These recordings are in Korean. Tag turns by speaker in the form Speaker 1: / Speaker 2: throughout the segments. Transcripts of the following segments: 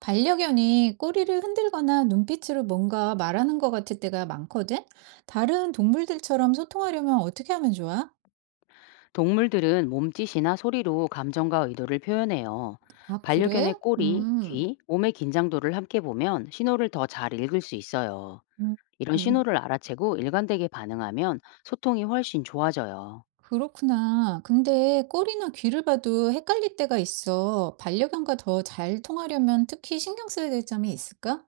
Speaker 1: 반려견이 꼬리를 흔들거나 눈빛으로 뭔가 말하는 것 같을 때가 많거든? 다른 동물들처럼 소통하려면 어떻게 하면 좋아?
Speaker 2: 동물들은 몸짓이나 소리로 감정과 의도를 표현해요.
Speaker 1: 아,
Speaker 2: 반려견의
Speaker 1: 그래?
Speaker 2: 꼬리,
Speaker 1: 음,
Speaker 2: 귀, 몸의 긴장도를 함께 보면 신호를 더 잘 읽을 수 있어요.
Speaker 1: 음,
Speaker 2: 이런
Speaker 1: 음.
Speaker 2: 신호를 알아채고 일관되게 반응하면 소통이 훨씬 좋아져요.
Speaker 1: 그렇구나. 근데 꼬리나 귀를 봐도 헷갈릴 때가 있어. 반려견과 더 잘 통하려면 특히 신경 써야 될 점이 있을까?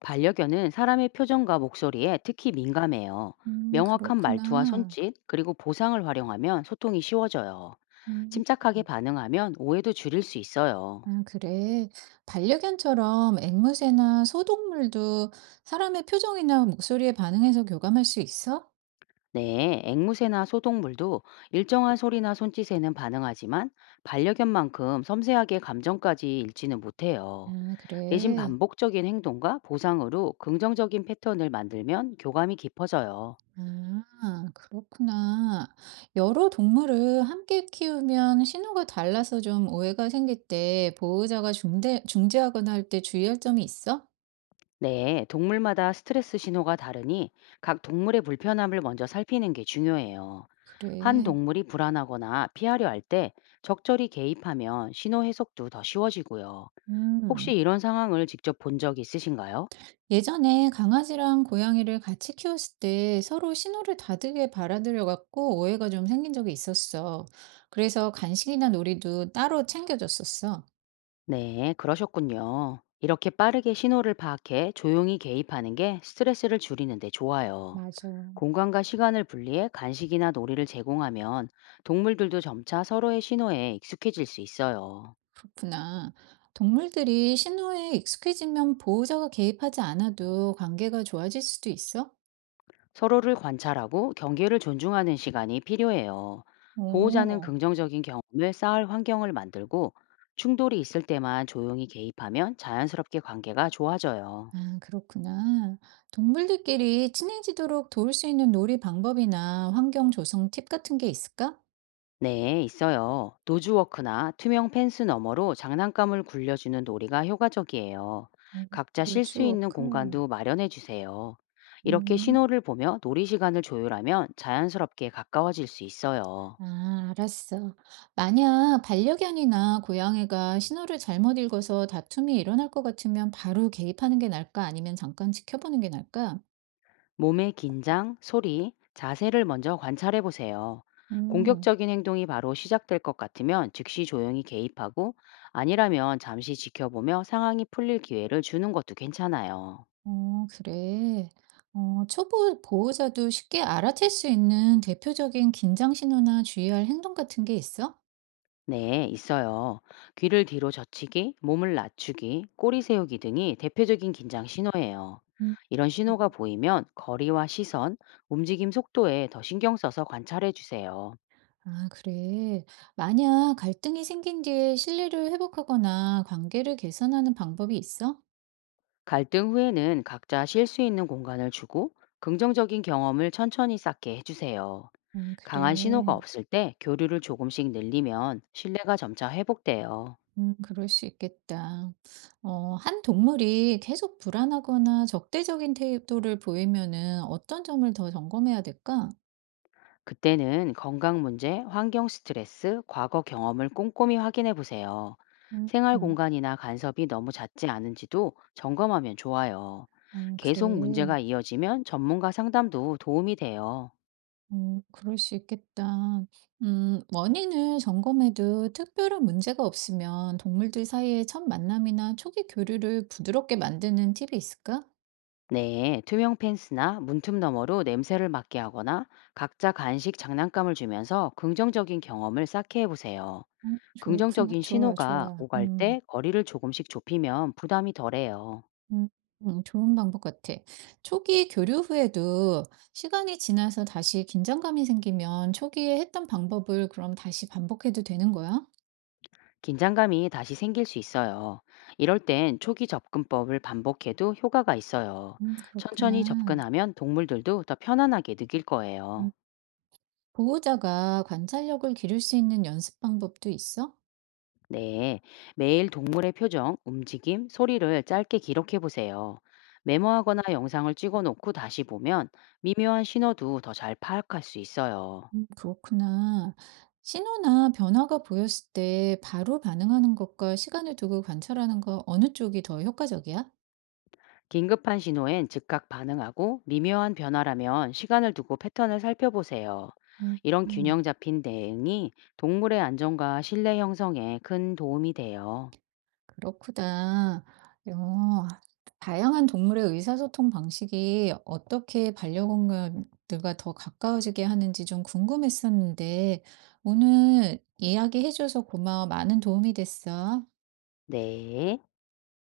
Speaker 2: 반려견은 사람의 표정과 목소리에 특히 민감해요. 명확한 말투와
Speaker 1: 그렇구나.
Speaker 2: 손짓, 그리고 보상을 활용하면 소통이 쉬워져요.
Speaker 1: 음,
Speaker 2: 침착하게 반응하면 오해도 줄일 수 있어요.
Speaker 1: 아, 그래. 반려견처럼 앵무새나 소동물도 사람의 표정이나 목소리에 반응해서 교감할 수 있어?
Speaker 2: 네, 앵무새나 소동물도 일정한 소리나 손짓에는 반응하지만 반려견만큼 섬세하게 감정까지 읽지는 못해요.
Speaker 1: 아
Speaker 2: 대신
Speaker 1: 그래.
Speaker 2: 반복적인 행동과 보상으로 긍정적인 패턴을 만들면 교감이 깊어져요.
Speaker 1: 아 그렇구나. 여러 동물을 함께 키우면 신호가 달라서 좀 오해가 생길 때 보호자가 중재하거나 할 때 주의할 점이 있어?
Speaker 2: 네, 동물마다 스트레스 신호가 다르니 각 동물의 불편함을 먼저 살피는 게 중요해요. 한
Speaker 1: 그래.
Speaker 2: 동물이 불안하거나 피하려 할 때 적절히 개입하면 신호 해석도 더 쉬워지고요. 혹시
Speaker 1: 음.
Speaker 2: 이런 상황을 직접 본 적 있으신가요?
Speaker 1: 예전에 강아지랑 고양이를 같이 키웠을 때 서로 신호를 다르게 받아들여갖고 오해가 좀 생긴 적이 있었어. 그래서 간식이나 놀이도 따로 챙겨줬었어.
Speaker 2: 네, 그러셨군요. 이렇게 빠르게 신호를 파악해 조용히 개입하는 게 스트레스를 줄이는데 좋아요.
Speaker 1: 맞아.
Speaker 2: 공간과 시간을 분리해 간식이나 놀이를 제공하면 동물들도 점차 서로의 신호에 익숙해질 수 있어요.
Speaker 1: 그렇구나. 동물들이 신호에 익숙해지면 보호자가 개입하지 않아도 관계가 좋아질 수도 있어?
Speaker 2: 서로를 관찰하고 경계를 존중하는 시간이 필요해요. 보호자는
Speaker 1: 오,
Speaker 2: 긍정적인 경험을 쌓을 환경을 만들고 충돌이 있을 때만 조용히 개입하면 자연스럽게 관계가 좋아져요.
Speaker 1: 아, 그렇구나. 동물들끼리 친해지도록 도울 수 있는 놀이 방법이나 환경 조성 팁 같은 게 있을까?
Speaker 2: 네, 있어요. 노즈워크나 투명 펜스 너머로 장난감을 굴려주는 놀이가 효과적이에요.
Speaker 1: 음,
Speaker 2: 각자 쉴 수 있는
Speaker 1: 노즈워크.
Speaker 2: 공간도 마련해 주세요. 이렇게
Speaker 1: 음,
Speaker 2: 신호를 보며 놀이 시간을 조율하면 자연스럽게 가까워질 수 있어요.
Speaker 1: 아, 알았어. 만약 반려견이나 고양이가 신호를 잘못 읽어서 다툼이 일어날 것 같으면 바로 개입하는 게 나을까? 아니면 잠깐 지켜보는 게 나을까?
Speaker 2: 몸의 긴장, 소리, 자세를 먼저 관찰해 보세요.
Speaker 1: 음.
Speaker 2: 공격적인 행동이 바로 시작될 것 같으면 즉시 조용히 개입하고 아니라면 잠시 지켜보며 상황이 풀릴 기회를 주는 것도 괜찮아요.
Speaker 1: 어, 그래. 초보 보호자도 쉽게 알아챌 수 있는 대표적인 긴장 신호나 주의할 행동 같은 게 있어?
Speaker 2: 네, 있어요. 귀를 뒤로 젖히기, 몸을 낮추기, 꼬리 세우기 등이 대표적인 긴장 신호예요.
Speaker 1: 음,
Speaker 2: 이런 신호가 보이면 거리와 시선, 움직임 속도에 더 신경 써서 관찰해 주세요.
Speaker 1: 아, 그래. 만약 갈등이 생긴 뒤에 신뢰를 회복하거나 관계를 개선하는 방법이 있어?
Speaker 2: 갈등 후에는 각자 쉴 수 있는 공간을 주고 긍정적인 경험을 천천히 쌓게 해주세요. 강한 신호가
Speaker 1: 그래.
Speaker 2: 없을 때 교류를 조금씩 늘리면 신뢰가 점차 회복돼요.
Speaker 1: 그럴 수 있겠다. 한 동물이 계속 불안하거나 적대적인 태도를 보이면은 어떤 점을 더 점검해야 될까?
Speaker 2: 그때는 건강 문제, 환경 스트레스, 과거 경험을 꼼꼼히 확인해 보세요.
Speaker 1: 음,
Speaker 2: 생활
Speaker 1: 음.
Speaker 2: 공간이나 간섭이 너무 잦지 않은지도 점검하면 좋아요. 계속
Speaker 1: 그래.
Speaker 2: 문제가 이어지면 전문가 상담도 도움이 돼요.
Speaker 1: 그럴 수 있겠다. 원인을 점검해도 특별한 문제가 없으면 동물들 사이의 첫 만남이나 초기 교류를 부드럽게 만드는 팁이 있을까?
Speaker 2: 네, 투명 펜스나 문틈 너머로 냄새를 맡게 하거나 각자 간식 장난감을 주면서 긍정적인 경험을 쌓게 해보세요.
Speaker 1: 좋구나.
Speaker 2: 긍정적인
Speaker 1: 좋아,
Speaker 2: 신호가
Speaker 1: 좋아.
Speaker 2: 오갈
Speaker 1: 음.
Speaker 2: 때 거리를 조금씩 좁히면 부담이 덜해요.
Speaker 1: 음. 좋은 방법 같아. 초기 교류 후에도 시간이 지나서 다시 긴장감이 생기면 초기에 했던 방법을 그럼 다시 반복해도 되는 거야?
Speaker 2: 긴장감이 다시 생길 수 있어요. 이럴 땐 초기 접근법을 반복해도 효과가 있어요. 천천히
Speaker 1: 그렇구나.
Speaker 2: 접근하면 동물들도 더 편안하게 느낄 거예요.
Speaker 1: 음 보호자가 관찰력을 기를 수 있는 연습 방법도 있어?
Speaker 2: 네. 매일 동물의 표정, 움직임, 소리를 짧게 기록해 보세요. 메모하거나 영상을 찍어 놓고 다시 보면 미묘한 신호도 더 잘 파악할 수 있어요.
Speaker 1: 그렇구나. 신호나 변화가 보였을 때 바로 반응하는 것과 시간을 두고 관찰하는 것 어느 쪽이 더 효과적이야?
Speaker 2: 긴급한 신호엔 즉각 반응하고 미묘한 변화라면 시간을 두고 패턴을 살펴보세요.
Speaker 1: 음,
Speaker 2: 이런 균형
Speaker 1: 음,
Speaker 2: 잡힌 대응이 동물의 안정과 신뢰 형성에 큰 도움이 돼요.
Speaker 1: 그렇구나. 어, 다양한 동물의 의사소통 방식이 어떻게 반려동물들과 더 가까워지게 하는지 좀 궁금했었는데 오늘 이야기해줘서 고마워. 많은 도움이 됐어.
Speaker 2: 네.